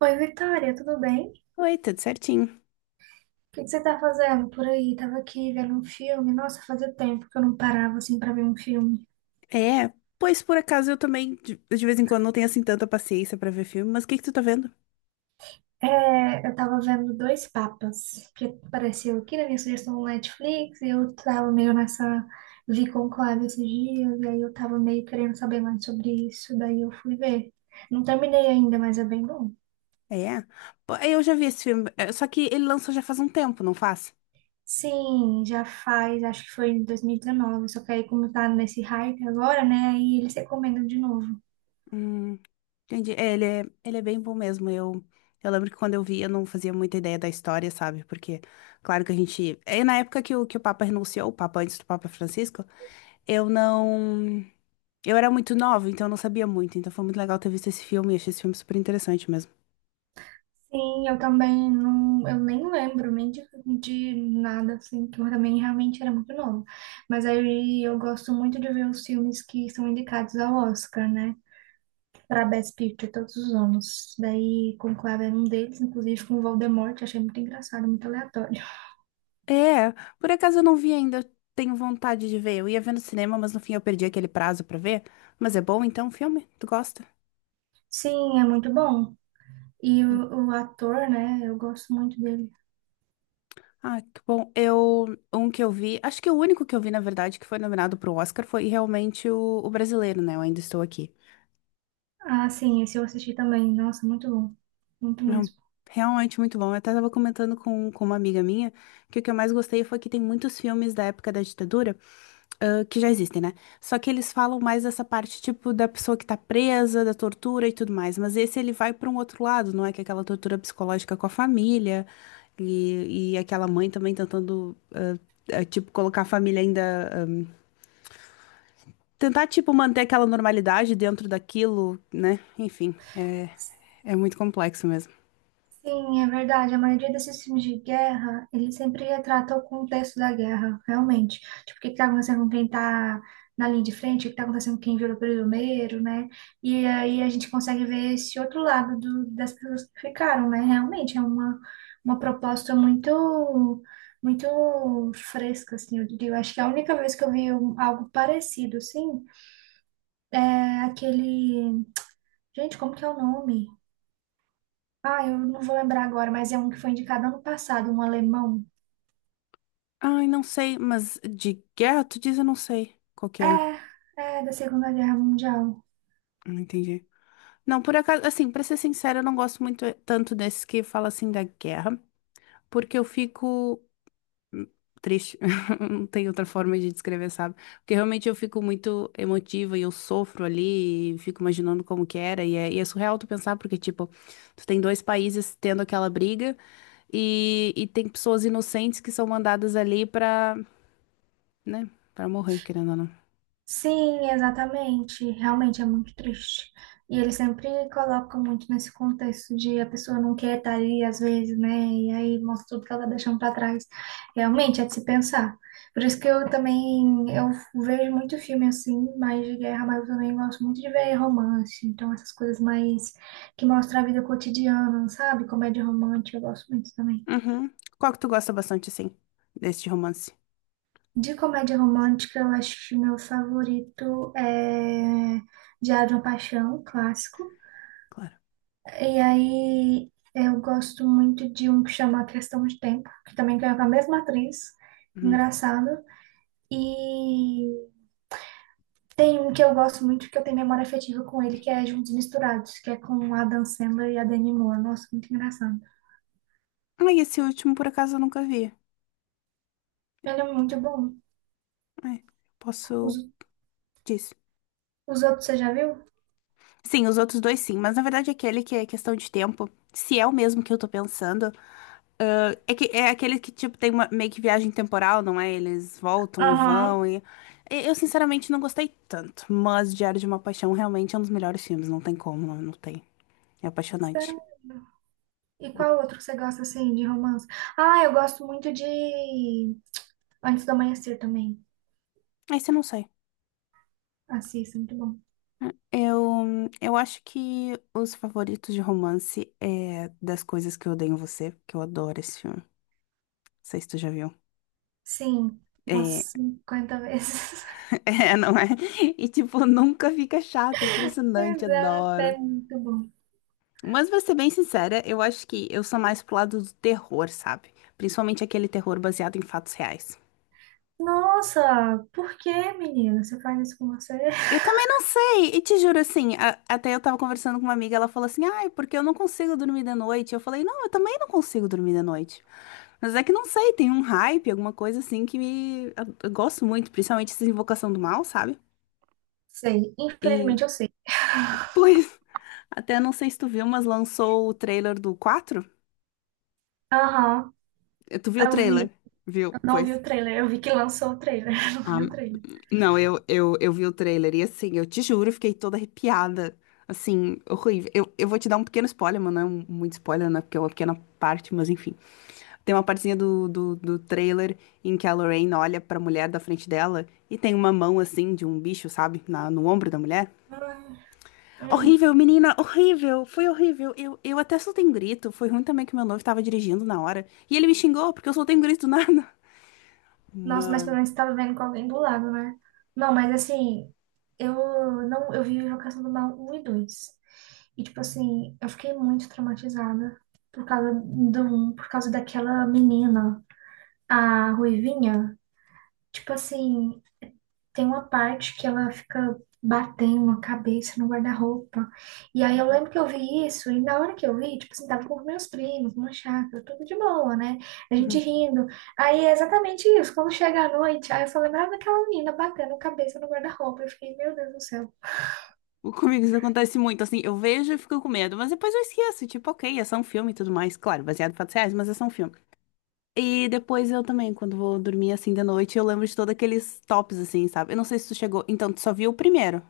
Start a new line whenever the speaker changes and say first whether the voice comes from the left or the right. right: Oi, Vitória, tudo bem? O
left: Oi, tudo certinho?
right: que que você tá fazendo por aí? Tava aqui vendo um filme. Nossa, fazia tempo que eu não parava assim pra ver um filme.
left: É, pois por acaso eu também de vez em quando não tenho assim tanta paciência pra ver filme, mas o que que tu tá vendo?
right: É, eu tava vendo Dois Papas, que apareceu aqui na minha sugestão no Netflix, e eu tava meio nessa vi Conclave esses dias, e aí eu tava meio querendo saber mais sobre isso, daí eu fui ver. Não terminei ainda, mas é bem bom.
left: É, pô, eu já vi esse filme, só que ele lançou já faz um tempo, não faz?
right: Sim, já faz, acho que foi em 2019, só que aí como tá nesse hype agora, né, aí eles recomendam de novo.
left: Hum, entendi. É, ele é bem bom mesmo. Eu lembro que quando eu vi eu não fazia muita ideia da história, sabe? Porque, claro que a gente. É na época que que o Papa renunciou, o Papa antes do Papa Francisco, eu não. Eu era muito nova, então eu não sabia muito. Então foi muito legal ter visto esse filme, e achei esse filme super interessante mesmo.
right: Sim, eu também não, eu nem lembro nem de nada assim, que eu também realmente era muito nova. Mas aí eu gosto muito de ver os filmes que são indicados ao Oscar, né? Para Best Picture todos os anos. Daí Conclave era um deles, inclusive com o Voldemort, achei muito engraçado, muito aleatório.
left: É, por acaso eu não vi ainda, eu tenho vontade de ver. Eu ia ver no cinema, mas no fim eu perdi aquele prazo pra ver. Mas é bom então o filme? Tu gosta?
right: Sim, é muito bom. E
left: Hum.
right: o ator, né? Eu gosto muito dele.
left: Ah, que bom. Eu, um que eu vi, acho que o único que eu vi, na verdade, que foi nominado pro Oscar foi realmente o brasileiro, né? Eu ainda estou aqui.
right: Ah, sim, esse eu assisti também. Nossa, muito bom. Muito
left: Não,
right: mesmo.
left: realmente muito bom. Eu até estava comentando com uma amiga minha que o que eu mais gostei foi que tem muitos filmes da época da ditadura, ah, que já existem, né? Só que eles falam mais dessa parte, tipo, da pessoa que tá presa, da tortura e tudo mais. Mas esse ele vai para um outro lado, não é? Que é aquela tortura psicológica com a família e aquela mãe também tentando, tipo, colocar a família ainda. ah, tentar, tipo, manter aquela normalidade dentro daquilo, né? Enfim, é muito complexo mesmo.
right: Sim, é verdade. A maioria desses filmes de guerra, ele sempre retratam o contexto da guerra, realmente. Tipo, o que está acontecendo com quem está na linha de frente, o que está acontecendo com quem virou prisioneiro, né? E aí a gente consegue ver esse outro lado das pessoas que ficaram, né? Realmente é uma proposta muito, muito fresca, assim, eu diria. Eu acho que a única vez que eu vi algo parecido, assim, é aquele... Gente, como que é o nome? Ah, eu não vou lembrar agora, mas é um que foi indicado ano passado, um alemão.
left: Ai, não sei, mas de guerra, tu diz, eu não sei qual que é.
right: É, é da Segunda Guerra Mundial.
left: Não entendi. Não, por acaso, assim, pra ser sincera, eu não gosto muito tanto desses que fala assim da guerra, porque eu fico hum, triste. Não tem outra forma de descrever, sabe? Porque realmente eu fico muito emotiva e eu sofro ali, e fico imaginando como que era, e é surreal tu pensar, porque, tipo, tu tem dois países tendo aquela briga e tem pessoas inocentes que são mandadas ali pra, né, pra morrer, querendo ou não.
right: Sim, exatamente. Realmente é muito triste. E eles sempre colocam muito nesse contexto de a pessoa não quer estar ali, às vezes, né? E aí mostra tudo que ela tá deixando para trás. Realmente é de se pensar. Por isso que eu também eu vejo muito filme assim, mais de guerra, mas eu também gosto muito de ver romance. Então, essas coisas mais que mostram a vida cotidiana, sabe? Comédia romântica, eu gosto muito também.
left: Uhum. Qual que tu gosta bastante, assim? Deste romance,
right: De comédia romântica, eu acho que meu favorito é Diário de uma Paixão, um clássico.
left: claro.
right: E aí eu gosto muito de um que chama Questão de Tempo, que também é com a mesma atriz,
left: Uhum.
right: engraçado. E tem um que eu gosto muito, que eu tenho memória afetiva com ele, que é Juntos e Misturados, que é com a Adam Sandler e a Demi Moore. Nossa, muito engraçado.
left: Ah, e esse último, por acaso, eu nunca vi.
right: Ele é muito bom.
left: É,
right: Os,
left: posso... Disso.
right: os outros você já viu?
left: Sim, os outros dois sim, mas na verdade aquele que é questão de tempo, se é o mesmo que eu tô pensando, ah, é que é aquele que, tipo, tem uma meio que viagem temporal, não é? Eles voltam e
right: Aham.
left: vão e- Eu, sinceramente, não gostei tanto, mas Diário de uma Paixão realmente é um dos melhores filmes, não tem como, não tem. É apaixonante.
right: Sério? E qual outro que você gosta, assim, de romance? Ah, eu gosto muito de Antes do Amanhecer também.
left: Esse eu não sei.
right: Assista, muito bom.
left: Eu acho que os favoritos de romance é das coisas que eu odeio em você, porque eu adoro esse filme. Não sei se tu já viu.
right: Sim, umas
left: É,
right: 50 vezes.
left: é, não é? E tipo, nunca fica chato, é impressionante,
right: Exato,
left: adoro.
right: é muito bom.
left: Mas pra ser bem sincera, eu acho que eu sou mais pro lado do terror, sabe? Principalmente aquele terror baseado em fatos reais.
right: Nossa, por que, menina? Você faz isso com você?
left: Eu também não sei, e te juro assim, a- até eu tava conversando com uma amiga, ela falou assim, ai, porque eu não consigo dormir de noite. Eu falei, não, eu também não consigo dormir de noite. Mas é que não sei, tem um hype, alguma coisa assim que me... eu gosto muito, principalmente essa Invocação do Mal, sabe?
right: Sei,
left: E,
right: infelizmente eu sei.
left: pois, até não sei se tu viu, mas lançou o trailer do quatro.
right: Aham,
left: Eh, tu viu o
right: eu
left: trailer?
right: vi.
left: Viu?
right: Eu não
left: Pois.
right: vi o trailer, eu vi que lançou o trailer. Eu não
left: Ah,
right: vi o trailer.
left: não, eu vi o trailer e assim, eu te juro, eu fiquei toda arrepiada. Assim, horrível. Eu vou te dar um pequeno spoiler, mas não é um- muito spoiler, né? Porque é uma pequena parte, mas enfim. Tem uma partezinha do trailer em que a Lorraine olha pra mulher da frente dela e tem uma mão assim de um bicho, sabe? Na, no ombro da mulher.
right: Ai, hum.
left: Horrível, menina, horrível, foi horrível. Eu até soltei um grito. Foi ruim também que meu noivo tava dirigindo na hora. E ele me xingou porque eu soltei um grito do nada.
right: Nossa, mas pelo
left: Mano.
right: menos você tava vendo com alguém do lado, né? Não, mas assim, eu não, eu vi Invocação do Mal um e 2. E, tipo assim, eu fiquei muito traumatizada por causa daquela menina, a Ruivinha. Tipo assim, tem uma parte que ela fica batendo a cabeça no guarda-roupa. E aí eu
left: Uhum,
right: lembro que eu vi isso, e na hora que eu vi, tipo assim, tava com meus primos, numa chácara, tudo de boa, né? A gente
left: uhum.
right: rindo. Aí é exatamente isso, quando chega a noite, aí eu só lembrava daquela menina batendo a cabeça no guarda-roupa. Eu fiquei, meu Deus do céu.
left: O- Comigo isso acontece muito, assim, eu vejo e fico com medo, mas depois eu esqueço, tipo, ok, é só um filme e tudo mais. Claro, baseado em fatos reais, mas é só um filme. E depois eu também, quando vou dormir assim de noite, eu lembro de todos aqueles tops, assim, sabe? Eu não sei se tu chegou. Então, tu só viu o primeiro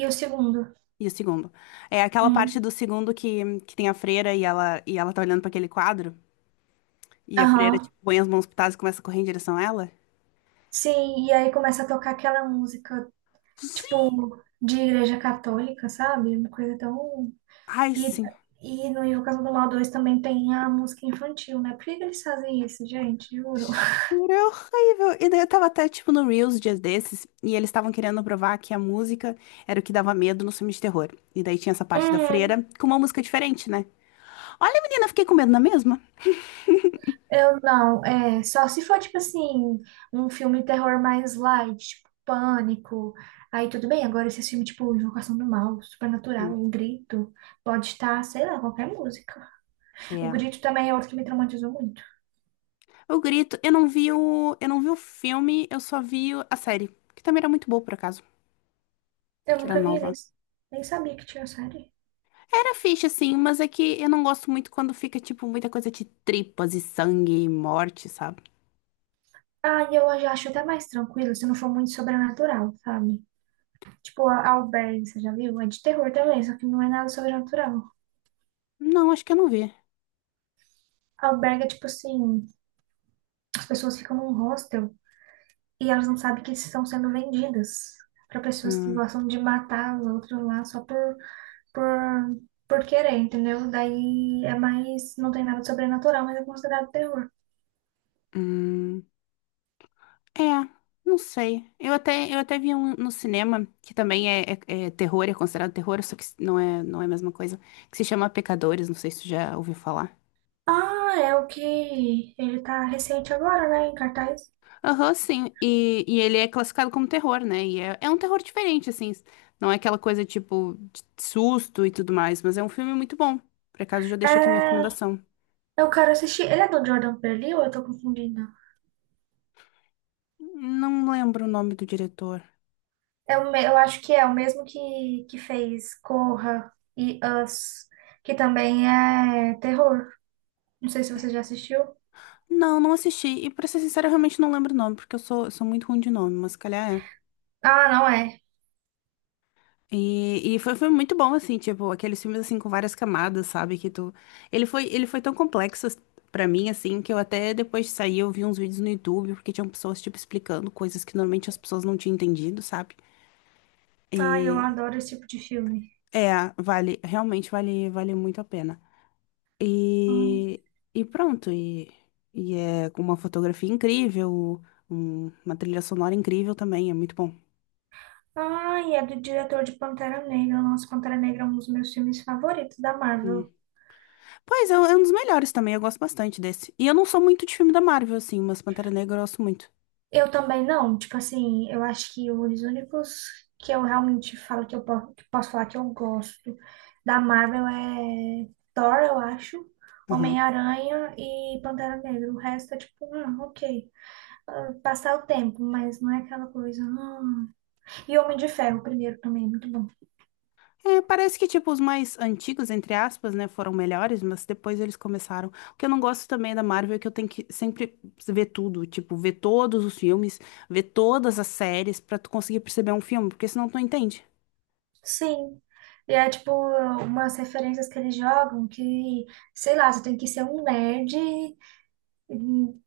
right: E o segundo?
left: e o segundo. É aquela parte
right: Uhum.
left: do segundo que tem a freira e ela tá olhando pra aquele quadro. E a freira,
right: Aham.
left: tipo, põe as mãos pitadas e começa a correr em direção a ela.
right: Sim, e aí começa a tocar aquela música,
left: Sim.
right: tipo, de igreja católica, sabe? Uma coisa tão.
left: Ai,
right: E,
left: sim.
right: e no Invocação do Mal 2 também tem a música infantil, né? Por que que eles fazem isso, gente? Juro.
left: É horrível. E daí eu tava até, tipo, no Reels dias desses, e eles estavam querendo provar que a música era o que dava medo nos filmes de terror. E daí tinha essa parte da
right: Uhum.
left: freira com uma música diferente, né? Olha, menina, eu fiquei com medo na mesma.
right: Eu não, é. Só se for, tipo assim, um filme terror mais light, tipo, Pânico. Aí tudo bem, agora esse filme, tipo, Invocação do Mal, Supernatural,
left: Hum,
right: O Grito, pode estar, sei lá, qualquer música. O
left: É.
right: Grito também é outro que me traumatizou muito.
left: Eu grito. Eu não vi eu não vi o filme, eu só vi o- a série, que também era muito boa por acaso,
right: Eu
left: que era
right: nunca vi,
left: nova.
right: nem, nem sabia que tinha série.
left: Era fixe assim, mas é que eu não gosto muito quando fica tipo muita coisa de tripas e sangue e morte, sabe?
right: Ah, e eu já acho até mais tranquilo se não for muito sobrenatural, sabe? Tipo, a Albergue, você já viu? É de terror também, só que não é nada sobrenatural.
left: Não, acho que eu não vi.
right: Albergue é tipo assim, as pessoas ficam num hostel e elas não sabem que estão sendo vendidas pra pessoas que
left: Hum,
right: gostam de matar os outros lá só por, por querer, entendeu? Daí é mais, não tem nada de sobrenatural, mas é considerado terror.
left: hum, é, não sei. Eu até vi um no cinema que também é- é terror, é considerado terror, só que não é a mesma coisa, que se chama Pecadores, não sei se tu já ouviu falar.
right: Ah, é o que ele tá recente agora, né, em cartaz.
left: Aham, sim. E ele é classificado como terror, né? E é um terror diferente, assim. Não é aquela coisa tipo de susto e tudo mais, mas é um filme muito bom. Por acaso, já deixo aqui minha
right: É,
left: recomendação.
right: eu quero assistir. Ele é do Jordan Peele ou eu tô confundindo?
left: Não lembro o nome do diretor.
right: Eu acho que é o mesmo que fez Corra e Us, que também é terror. Não sei se você já assistiu.
left: Não, não assisti. E pra ser sincera, eu realmente não lembro o nome, porque eu sou muito ruim de nome, mas se calhar é.
right: Ah, não é.
left: Foi, foi muito bom, assim, tipo, aqueles filmes, assim, com várias camadas, sabe, que tu... ele foi tão complexo pra mim, assim, que eu até depois de sair eu vi uns vídeos no YouTube, porque tinham pessoas, tipo, explicando coisas que normalmente as pessoas não tinham entendido, sabe?
right: Ai, eu
left: E,
right: adoro esse tipo de filme.
left: é, vale, realmente vale muito a pena.
right: Ai,
left: E, e pronto, e, e é com uma fotografia incrível, um- uma trilha sonora incrível também, é muito bom.
right: ai, é do diretor de Pantera Negra. Nossa, Pantera Negra é um dos meus filmes favoritos da Marvel.
left: Pois, é um dos melhores também, eu gosto bastante desse. E eu não sou muito de filme da Marvel, assim, mas Pantera Negra eu gosto muito.
right: Eu também não, tipo assim, eu acho que os únicos que eu realmente falo que eu que posso falar que eu gosto da Marvel é Thor, eu acho,
left: Aham.
right: Homem-Aranha e Pantera Negra. O resto é tipo, ok, ah, passar o tempo, mas não é aquela coisa. Hum. E Homem de Ferro, o primeiro também, muito bom.
left: É, parece que, tipo, os mais antigos, entre aspas, né, foram melhores, mas depois eles começaram. O que eu não gosto também da Marvel é que eu tenho que sempre ver tudo, tipo, ver todos os filmes, ver todas as séries pra tu conseguir perceber um filme, porque senão tu não entende.
right: Sim. E é tipo umas referências que eles jogam que, sei lá, você tem que ser um nerd. Hum,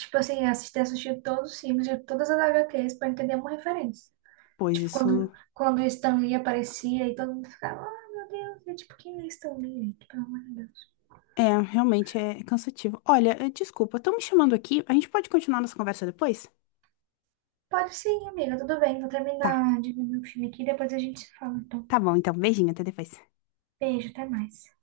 right: Tipo assim, assisti todos os filmes de todas as HQs pra entender uma referência.
left: Pois
right: Tipo,
left: isso
right: quando o Stan Lee aparecia e todo mundo ficava, ah, meu Deus, é tipo, quem é Stan Lee, gente? Pelo amor de Deus.
left: é, realmente é cansativo. Olha, desculpa, estão me chamando aqui, a gente pode continuar nossa conversa depois?
right: Pode sim, amiga, tudo bem, vou
left: Tá,
right: terminar de ver meu filme aqui, e depois a gente se fala. Então,
left: tá bom, então, beijinho, até depois.
right: beijo, até mais.